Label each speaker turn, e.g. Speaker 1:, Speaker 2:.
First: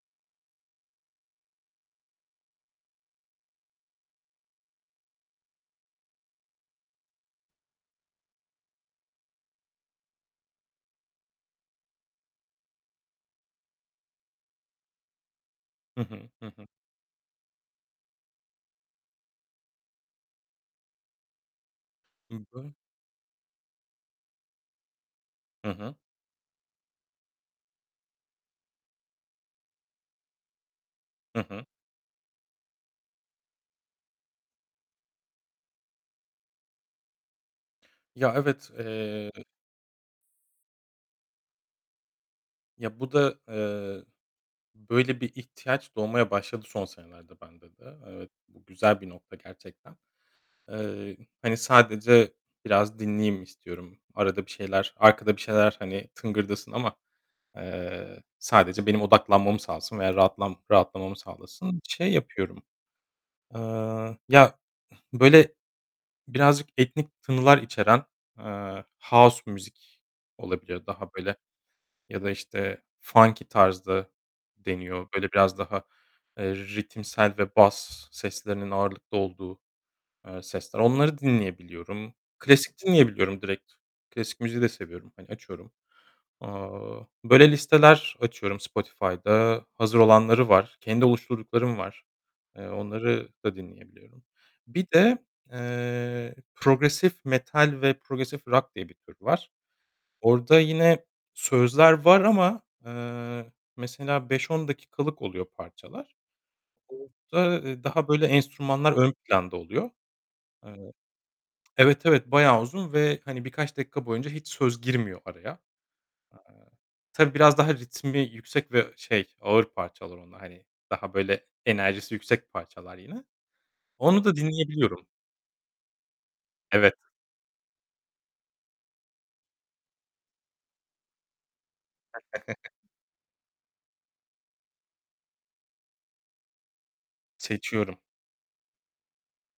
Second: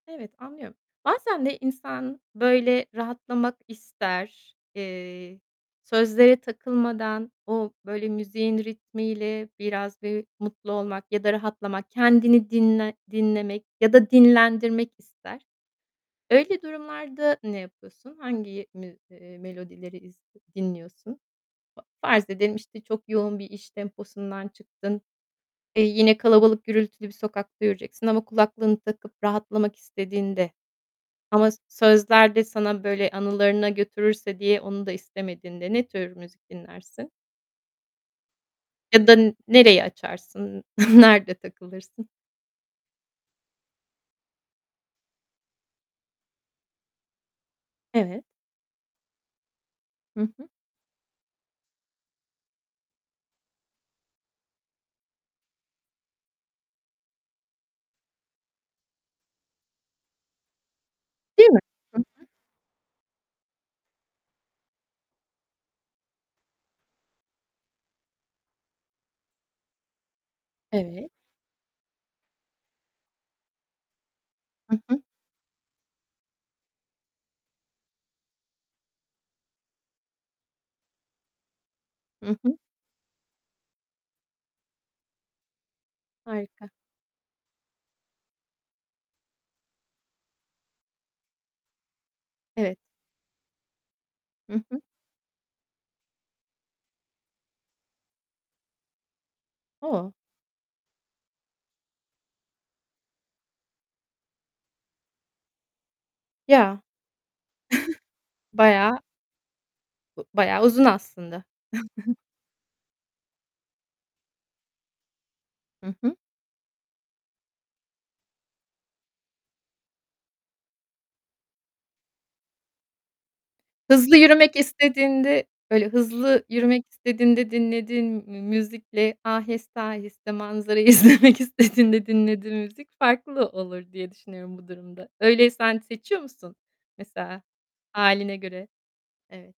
Speaker 1: Evet, anlıyorum. Bazen de insan, böyle, rahatlamak ister. Eee, sözlere takılmadan, o, böyle, müziğin ritmiyle biraz bir mutlu olmak ya da rahatlamak, kendini dinle dinlemek ya da dinlendirmek ister.
Speaker 2: Hı hı, hı
Speaker 1: Öyle
Speaker 2: hı.
Speaker 1: durumlarda ne yapıyorsun? Hangi mü ııı, melodileri iz dinliyorsun? Fa farz
Speaker 2: Hı
Speaker 1: edelim,
Speaker 2: hı.
Speaker 1: işte, çok yoğun bir iş temposundan çıktın.
Speaker 2: Hı
Speaker 1: Eee,
Speaker 2: hı.
Speaker 1: yine kalabalık gürültülü bir sokakta yürüyeceksin ama kulaklığını takıp rahatlamak istediğinde
Speaker 2: Hı
Speaker 1: ama s
Speaker 2: hı.
Speaker 1: sözler de sana böyle anılarına götürürse diye onu da istemediğinde, ne tür müzik dinlersin?
Speaker 2: Ya, evet,
Speaker 1: Ya da
Speaker 2: eee,
Speaker 1: n
Speaker 2: ı
Speaker 1: nereyi açarsın? Nerede takılırsın?
Speaker 2: Ya, bu da, eee, böyle bir ihtiyaç doğmaya başladı son senelerde bende de.
Speaker 1: Evet.
Speaker 2: Evet, bu güzel bir nokta gerçekten.
Speaker 1: Hı hı.
Speaker 2: Eee, hani, sadece biraz dinleyeyim istiyorum. Arada bir şeyler arkada bir şeyler, hani, tıngırdasın ama, eee, sadece benim odaklanmamı sağlasın veya rahatlam rahatlamamı
Speaker 1: Değil mi?
Speaker 2: sağlasın.
Speaker 1: Hı
Speaker 2: Şey
Speaker 1: hı.
Speaker 2: yapıyorum, eee, ya böyle birazcık etnik tınılar içeren, eee, house müzik olabilir
Speaker 1: Evet.
Speaker 2: daha böyle. Ya da, işte, funky tarz da
Speaker 1: Hı hı.
Speaker 2: deniyor. Böyle, biraz daha, eee, ritimsel ve bas seslerinin ağırlıklı olduğu, eee, sesler, onları dinleyebiliyorum.
Speaker 1: Hı hı.
Speaker 2: Klasik dinleyebiliyorum direkt, klasik müziği de seviyorum, hani, açıyorum.
Speaker 1: Harika.
Speaker 2: Aaa, böyle, listeler açıyorum Spotify'da. Hazır olanları var. Kendi oluşturduklarım var. Eee,
Speaker 1: Evet.
Speaker 2: onları da dinleyebiliyorum.
Speaker 1: Hı hı.
Speaker 2: Bir de, eee, progressive metal ve progressive rock diye bir tür var.
Speaker 1: O!
Speaker 2: Orada yine sözler var ama, eee, mesela 5-10 dakikalık oluyor parçalar.
Speaker 1: Ya.
Speaker 2: Orada, eee, daha böyle enstrümanlar
Speaker 1: Bayağı
Speaker 2: ön planda oluyor.
Speaker 1: U bayağı uzun
Speaker 2: Eee
Speaker 1: aslında.
Speaker 2: Evet, evet, bayağı uzun ve, hani, birkaç dakika boyunca hiç söz girmiyor araya. Eee,
Speaker 1: Hı hı.
Speaker 2: tabii biraz daha ritmi yüksek ve şey, ağır parçalar onlar, hani, daha böyle, enerjisi yüksek parçalar yine.
Speaker 1: Hızlı
Speaker 2: Onu da
Speaker 1: yürümek
Speaker 2: dinleyebiliyorum.
Speaker 1: istediğinde böyle, hızlı yürümek
Speaker 2: Evet.
Speaker 1: istediğinde, dinlediğin mü müzikle, aheste aheste manzarayı izlemek istediğinde dinlediğin müzik farklı olur diye düşünüyorum bu durumda. Öyle, sen seçiyor musun mesela,
Speaker 2: Seçiyorum.
Speaker 1: hâline göre? Evet.